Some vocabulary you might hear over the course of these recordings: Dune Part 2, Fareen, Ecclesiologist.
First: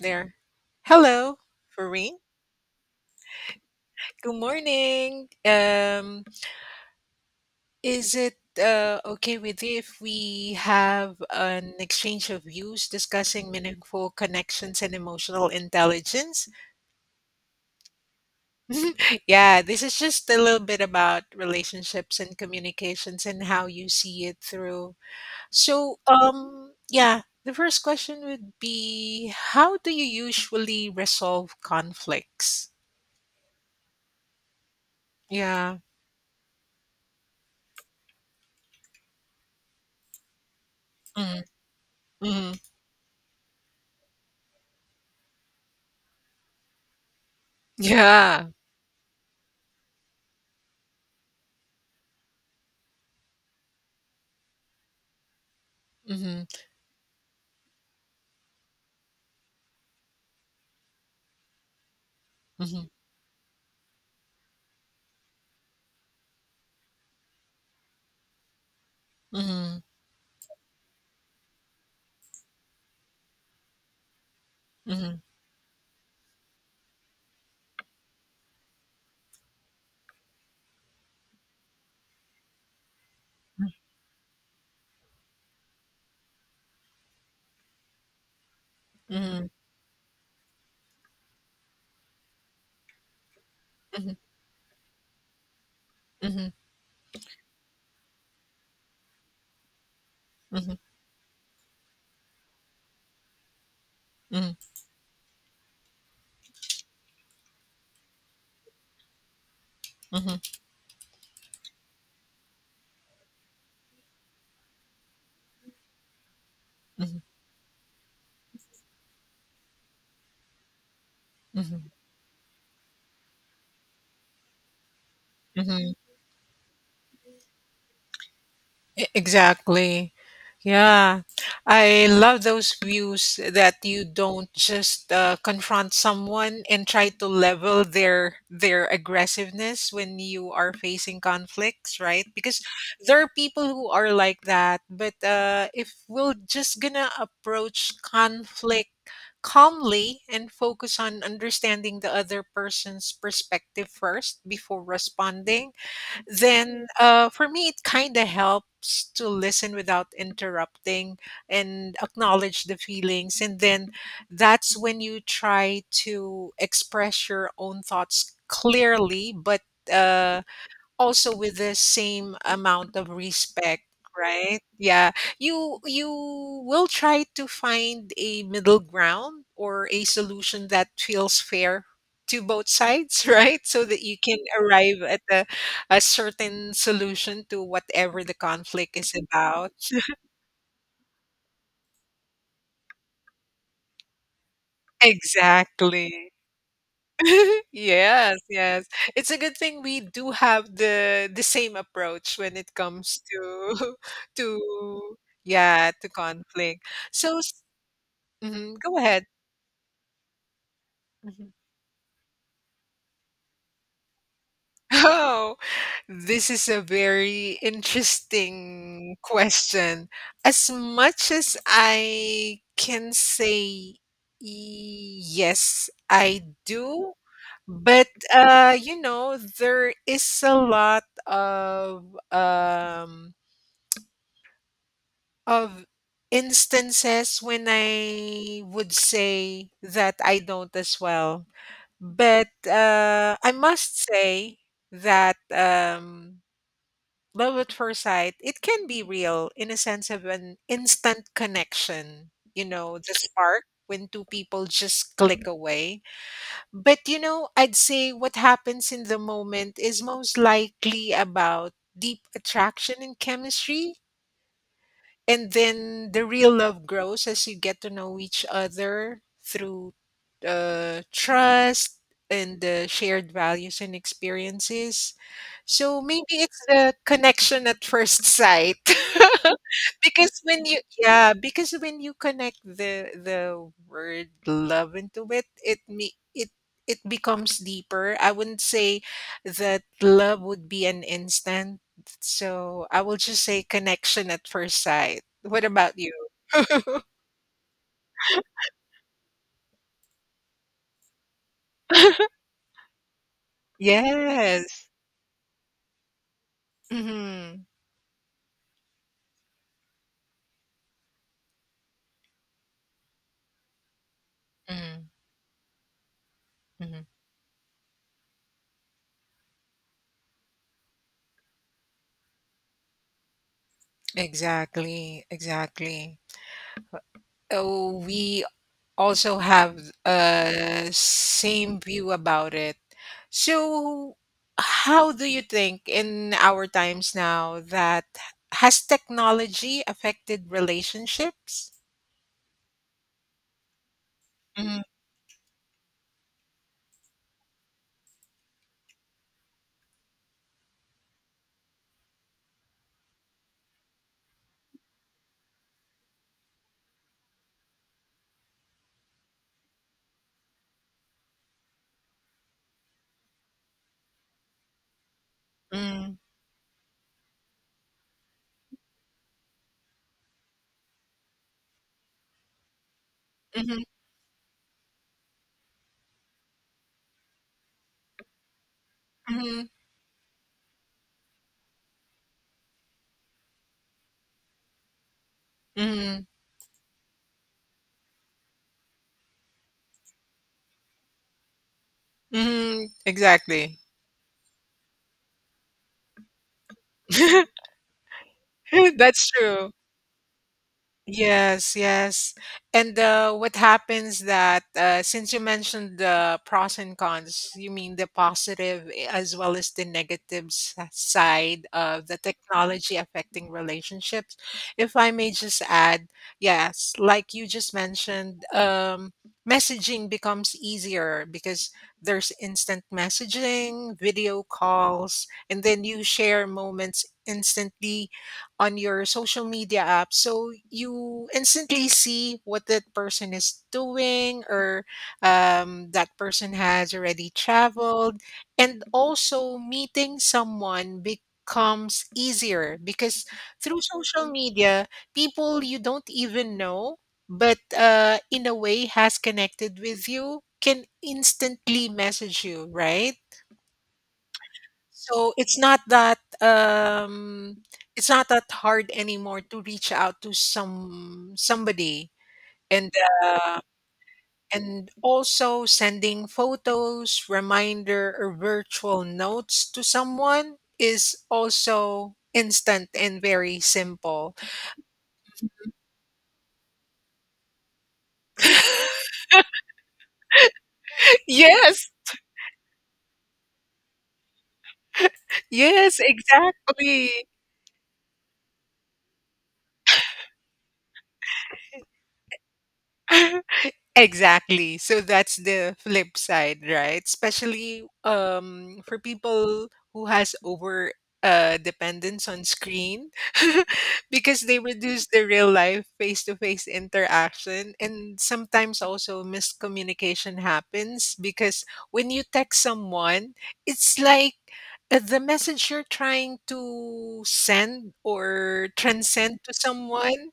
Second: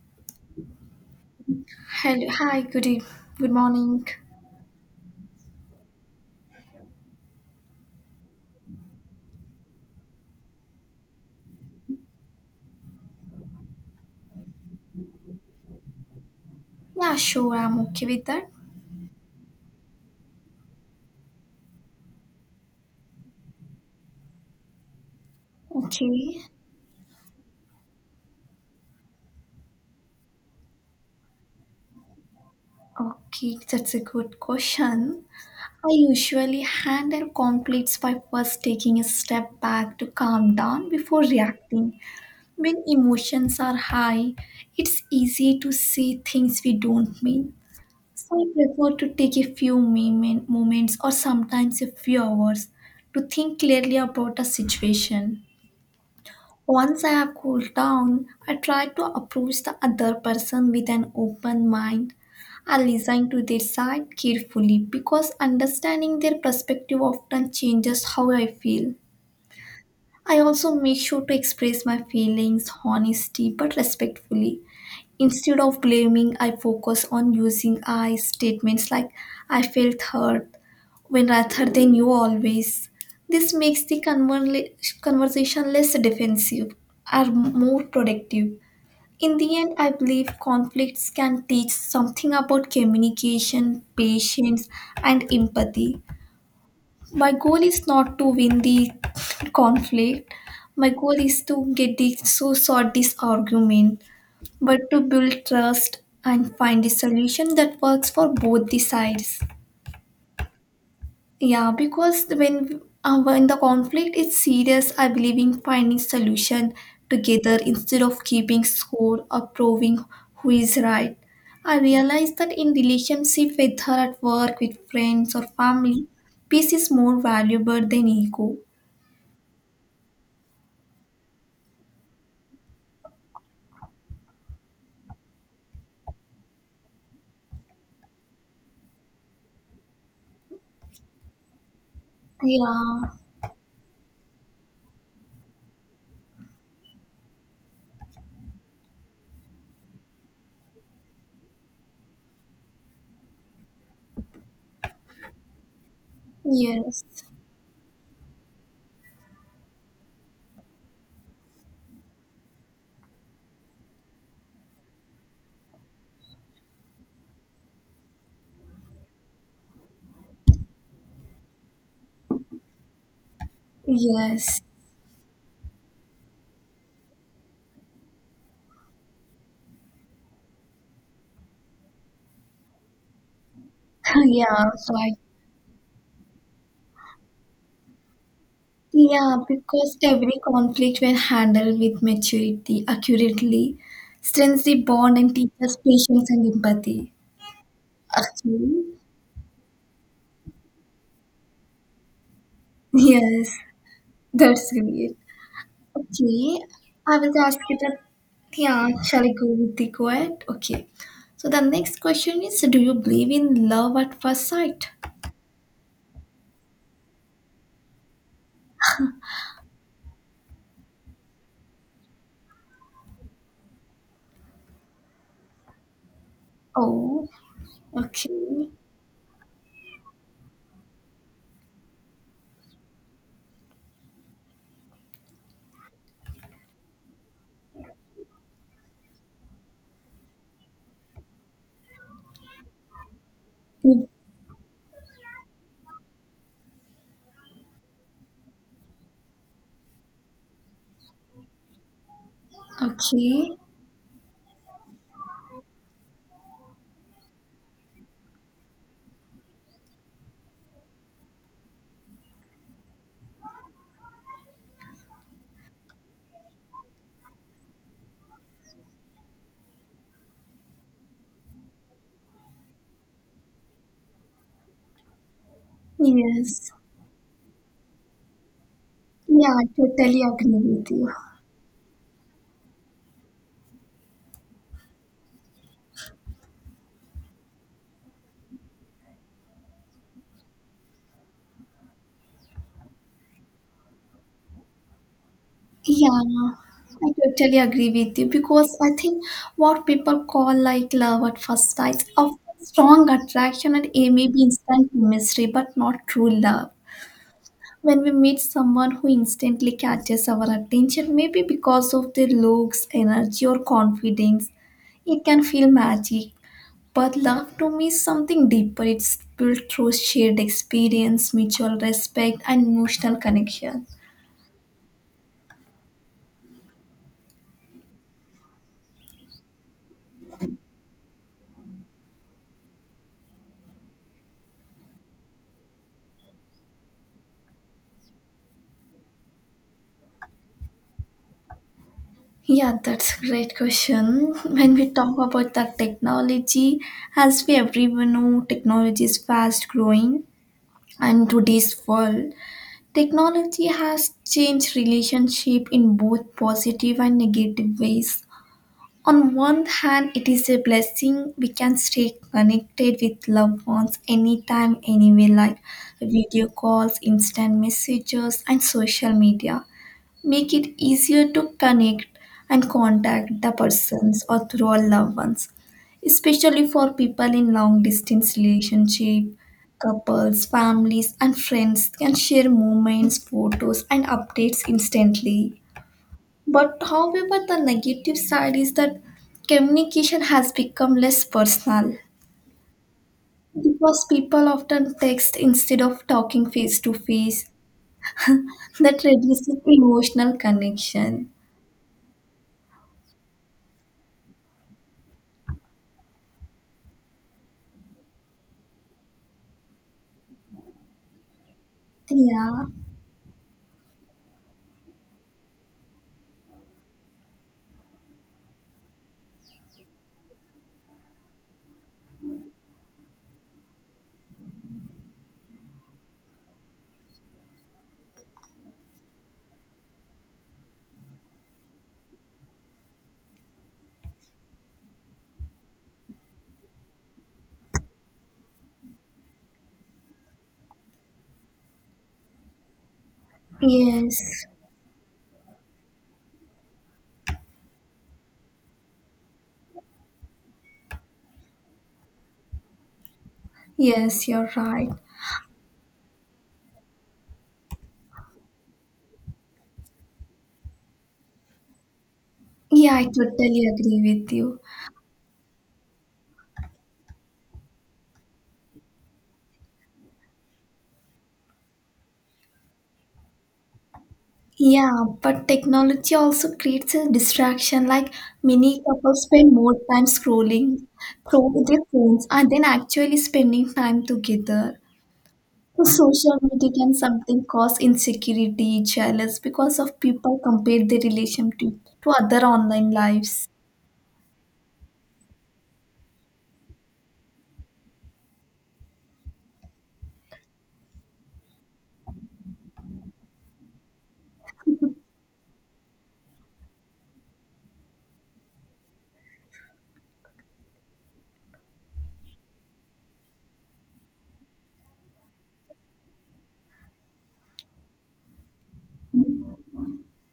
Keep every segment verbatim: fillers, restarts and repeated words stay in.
There. Hello, Fareen. Hello. Hi. Good eve- Good morning. Good morning. Um, is it uh, okay with you if we have an exchange of views discussing meaningful connections and emotional intelligence? Yeah, sure. I'm okay with that. Yeah, this is just a little bit about relationships and communications and how you see it through. So, Okay. um, yeah, the first question would be, how do you usually resolve conflicts? Okay. That's a good question. Yeah. I usually handle conflicts by first taking a step back to calm down before reacting. Mm-hmm. When emotions are high, it's easy to say things we don't mean. So I Yeah. prefer to take a few moment, moments or sometimes a few hours to think clearly about a situation. Mhm, Once I have cooled down, I try to approach the other person with an open mind. I mhm, listen to their side carefully because understanding their perspective often changes how I feel. mhm, I also make sure to express my feelings honestly but respectfully. mhm, mhm, Instead of blaming, I focus on using I statements like I felt hurt when rather than you always. This makes the conver- conversation less defensive and more productive. In mhm, the end, I believe conflicts can teach something about communication, mhm, patience, and empathy. mhm, My goal is not to win the conflict, mhm, my goal is to get this so sort this argument mhm, but to build trust and find a solution that works for both the sides. mhm, Yeah, because when uh, when the conflict is serious, I believe in finding solution mhm, together instead of keeping score or proving who is right. I mhm, realize that in relationship, whether at work, with friends or mhm. family, peace is more valuable than ego. E- Exactly. Yeah. I love those views that you don't just uh, confront someone and try to level their their aggressiveness when you are facing conflicts, right? Because Yeah. there are people who are like that, but uh, if we're just gonna approach conflict calmly and focus on understanding the other person's perspective first before responding then Yes. uh, for me it kind of helps to listen without interrupting and acknowledge the feelings and then that's when you try to express your own thoughts clearly but uh also with the same amount of respect, Yes. right? Yeah. You you will try to find a middle ground or a solution that feels fair to both sides, right? So that you can Yeah. arrive Right. at a, a certain solution to whatever the conflict is Yeah, about. because every conflict, when handled with maturity, accurately, strengthens the bond and teaches patience Exactly. and empathy. Yes, Actually, yes. It's a good thing we do have the the same approach when it comes to yes, to that's great. yeah, to Okay, conflict. I will So, s- ask you that. mhm, Yeah, go shall ahead. I go with the quote? Okay. So Mm-hmm. the next question is, do you believe in love at first sight? Oh, this is a very interesting question. As much as I can say yes, I do, Oh, but okay. uh, you know, there is a lot of um, of instances when I would say that I don't as well. But uh, I must say that. Um, Love at first sight, it can be real in a sense of an instant connection, you know, the Okay. spark when two people just click away. But, you know, I'd say what happens in the moment is most likely about deep attraction and chemistry. And then the real love grows as you get to know each other through uh, trust and the shared values and experiences. So maybe it's Yes. the connection at first sight. Yeah, I totally because when agree you with you. yeah, because when you connect the the word love into it, it me it it becomes deeper. I wouldn't say that love would be an instant. So I will just say connection at first sight. What about you? Yeah, I totally agree with you because I think what people call like love at first sight of strong attraction and a maybe yes. instant chemistry, but not true love. Mm-hmm. When we meet someone who instantly catches our attention, maybe because of their looks, energy, or confidence, Mm-hmm. it can feel magic. Mm-hmm. But love to me is something deeper. It's built through shared experience, mutual respect, and emotional connection. Exactly, exactly. Oh, we also have a same view about it. So, how do you think in our times now that has technology affected relationships? Yeah, that's a great question. When Mm, we talk about the technology, as we everyone know, technology is fast growing and today's world, technology has changed relationship in both positive and negative ways. On one hand, it is a blessing we can stay connected with loved ones anytime, anywhere, like mm, video calls, instant messages, and social media make it easier to connect and contact the mhm, persons or through our loved ones, especially for people in long distance relationship, mhm, couples families and friends can share moments photos and updates instantly, mhm, but however the negative side is that communication has become less personal mhm, exactly. because people often text instead of talking face to face, that That's reduces true. emotional connection. Yes, yes. And uh, what happens that uh, since you mentioned the pros and cons, you mean the positive eh, as well as the negative s- side of the Yeah. technology affecting relationships. If I may just add, yes, like you just mentioned, um, messaging becomes easier because there's instant messaging, video calls, and then you share moments instantly on your social media app so you instantly see what that person is doing or um, that person has already traveled, and also meeting someone becomes easier because through Yes, social media people you don't even know but uh, in a way has connected with you can instantly message you, right? yes, you're right. So it's not that um, it's not that hard anymore to reach out to some somebody and Yeah, I uh, totally agree with you. and also sending photos, reminder, or virtual notes to someone is also instant and very simple. Yeah, but technology also creates a distraction. Like many couples spend more time scrolling through their yes, phones and then actually spending time together. So yes, social media can exactly. something cause insecurity, jealous because of people compare their relationship to other online lives. Exactly. So that's the flip side, right? Especially um for people who has over uh dependence on screen, because they reduce the real life face-to-face interaction, and sometimes also miscommunication happens because when you text someone, it's like uh, the message you're trying to send or transcend to someone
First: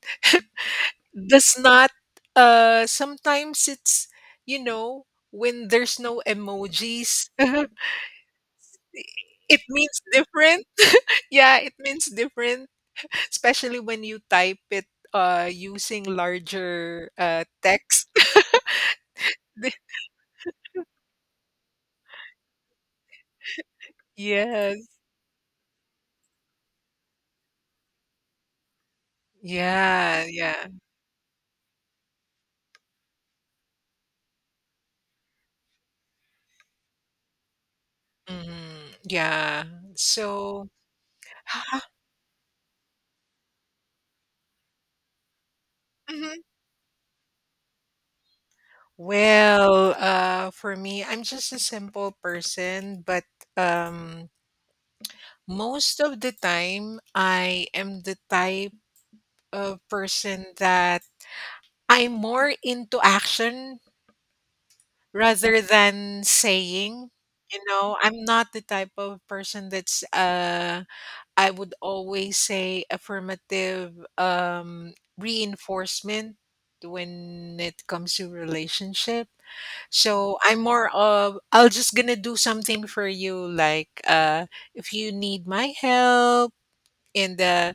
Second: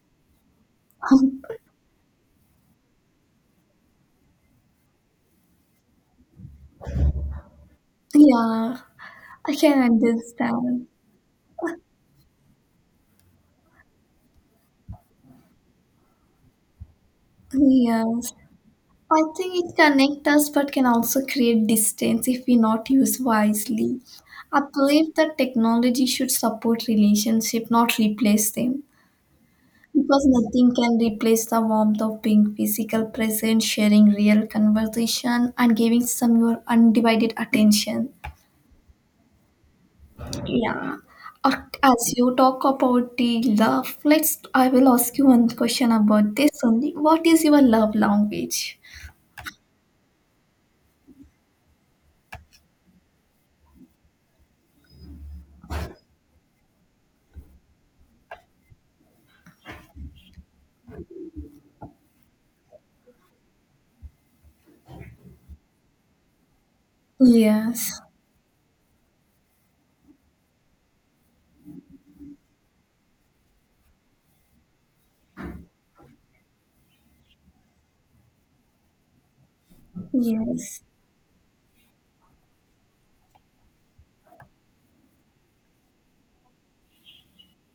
does not uh sometimes it's, you know, when there's no emojis Yeah, I it can means different. understand. Yeah, it means different, especially when you type it uh using larger uh text. Yes. I think it connects us but can also create distance if we not use wisely. I yes. believe that technology should support relationship, not replace them. Yeah, Because yeah. nothing can replace the warmth of being physical present, sharing real conversation, and giving some your undivided attention. Mm, yeah. So Yeah. Uh, As you talk about the love, let's. I will ask you one question about mhm. this only. What is your love language? Well, uh, for me, I'm just a simple person, but um, most of the time, I am the type of person that I'm more into action rather than saying. You know, Yes. I'm not the type of person that's uh I would always say affirmative um reinforcement when it comes to relationship. So I'm Yes. more of I'll just gonna do something for you like uh if you need my help and uh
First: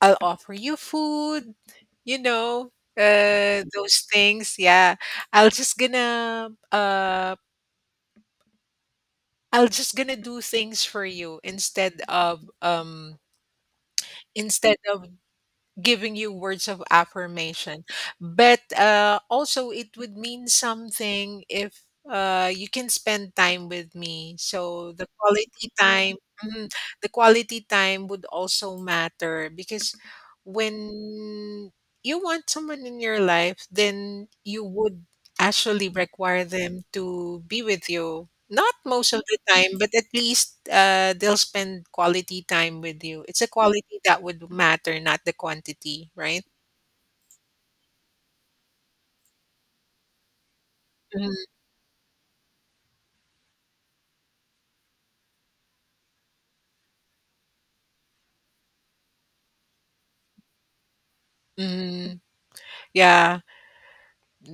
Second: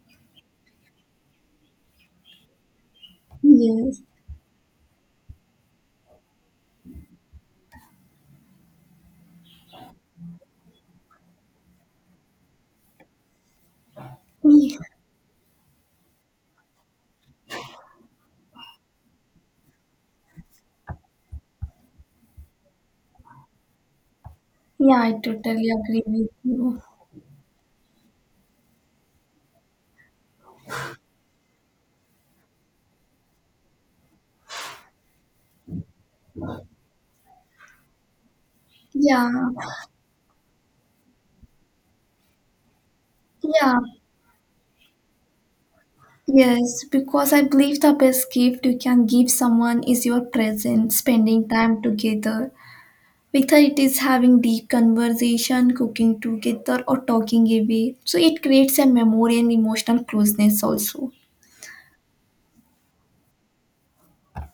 I'll offer you food, you know, uh, Yes. those things. Yeah, I'll just gonna uh, I'll just gonna do things for you instead of um instead Yeah, of giving you words of affirmation. But uh, also, it would mean something if uh, you can spend time with me. So yeah, the I totally quality agree time, with mhm, you. the quality time would also matter because when you want someone in your life, then you would actually require them to be with you, not most of Yeah, the time, but at least, uh, they'll spend quality time with you. It's a yeah, quality that would matter, not the quantity, right? yes, because I believe the best gift you can give someone is your presence, Mhm, spending time together. Whether it is having deep conversation, cooking together, or talking away. So it creates a memory and emotional closeness also. mhm. Yeah,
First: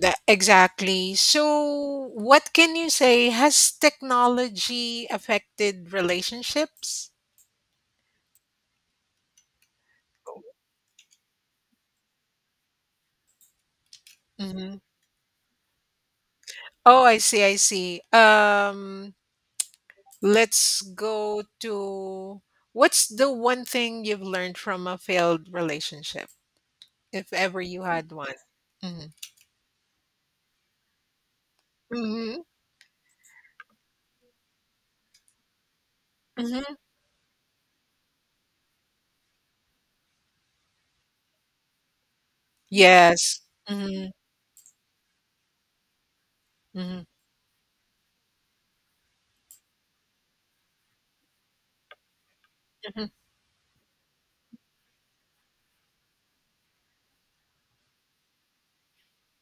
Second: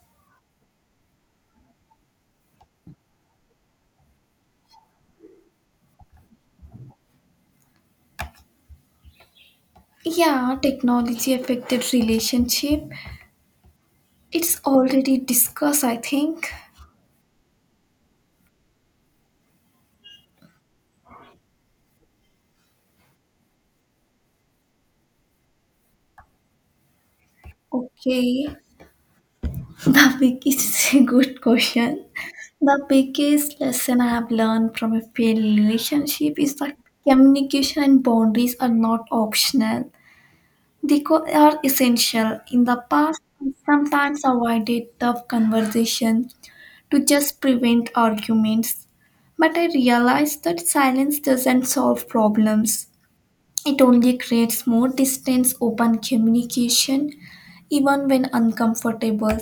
tha exactly. So what can you say, has technology affected relationships? Yeah, technology affected relationship. It's Mhm. already discussed, I think. Oh, I see, I see. Um, let's go to what's the one thing you've learned from a failed relationship, if ever you had one? Okay. Mhm. The biggest is a good question. Mhm, The biggest lesson I have learned from a failed relationship is mhm. that communication and boundaries are not optional. They co- are essential. In the past, Yes. I Mhm, sometimes avoided tough conversation to mhm, just prevent arguments. But I realized that silence doesn't solve problems. mhm, It only creates more distance, open communication, even when uncomfortable,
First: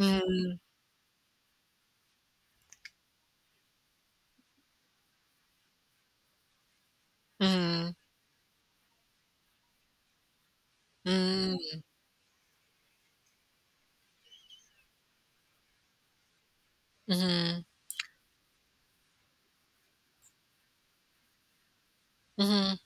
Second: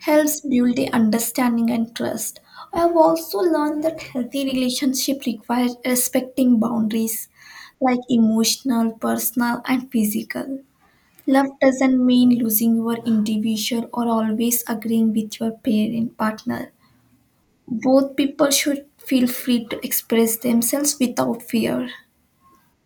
helps build the understanding and trust. I have also learned that healthy relationship requires respecting boundaries mhm, like emotional, personal, and physical. Love mhm, doesn't mean losing your individual or always agreeing with your parent partner. mhm, Both people should feel free to express themselves without fear. mhm.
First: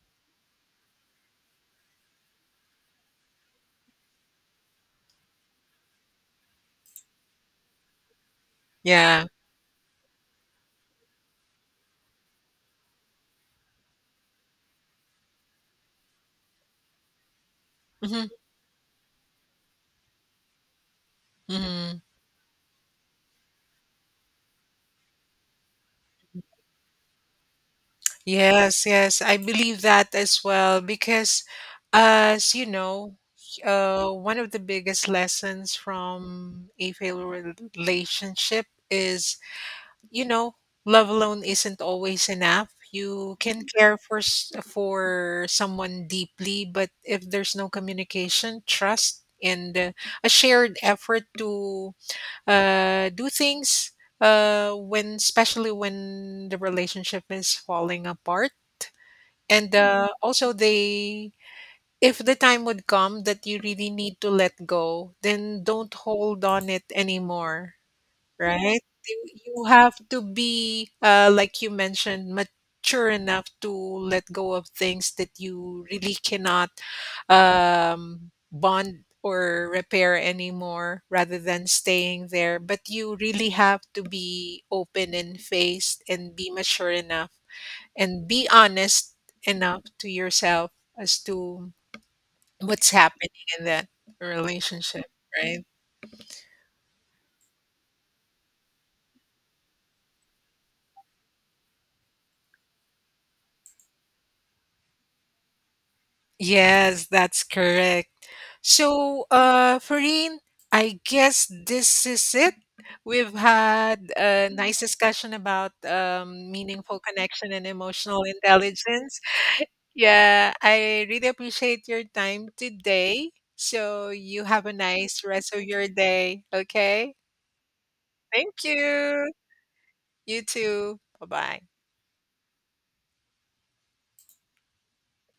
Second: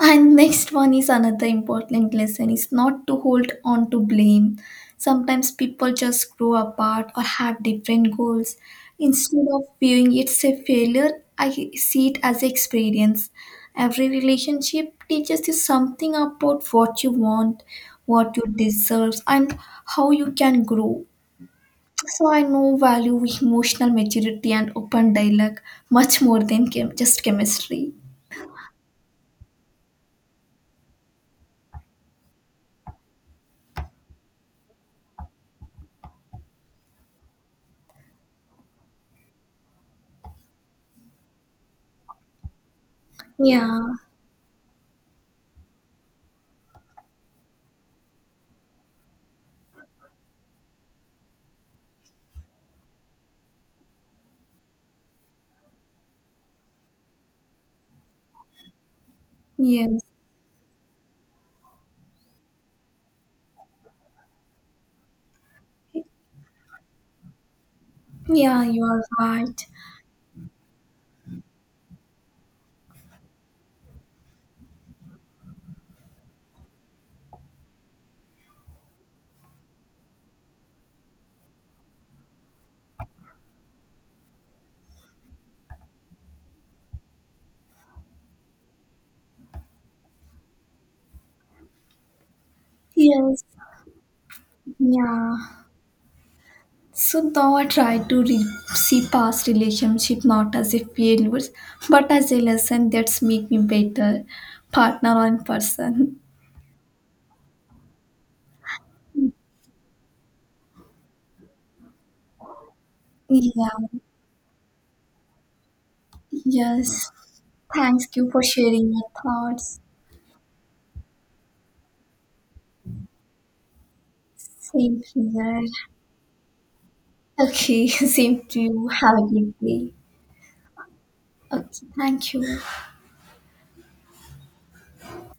And next one is another important lesson is not to hold on to blame. Sometimes people just grow apart or have different goals. Yeah. Instead of viewing it as a failure, I see it as experience. Every relationship teaches you something about what you want, Mhm, what you deserve, and how you can grow. mhm. So I now value emotional maturity and open dialogue much more than chem- just chemistry. Yes, yes. I believe that as well because uh, as you know, uh, one of the biggest lessons from a failed relationship is, you know, love alone isn't always enough. You can Yeah. care for s- for someone deeply, but if there's no communication, trust, and uh, a shared effort to uh, do things, uh, when especially when the relationship is falling apart, and Yeah. uh, also they. If the time would come that you really need to let go, then don't hold on it anymore, Yeah, right? you are You you right. have to be, uh, like you mentioned, mature enough to let go of things that you really cannot um, bond or repair anymore rather than staying there. But you really have to be open and faced and be mature enough and be honest enough to yourself as to what's happening Yes, in that relationship, yeah. right? So now I try to re- see past relationship not as a failures, but as a lesson that's make me better partner and person. Yes, that's correct. So, uh, Fareen, I guess this is it. We've Yeah, had a nice discussion about um, meaningful yes. connection and Thanks emotional you for sharing your intelligence. thoughts. Yeah, I really appreciate your time today. So, you have a Same nice rest here. of your day. Okay. Okay, same Thank to you. Have a you. good day. You too. Bye bye. Okay, thank you.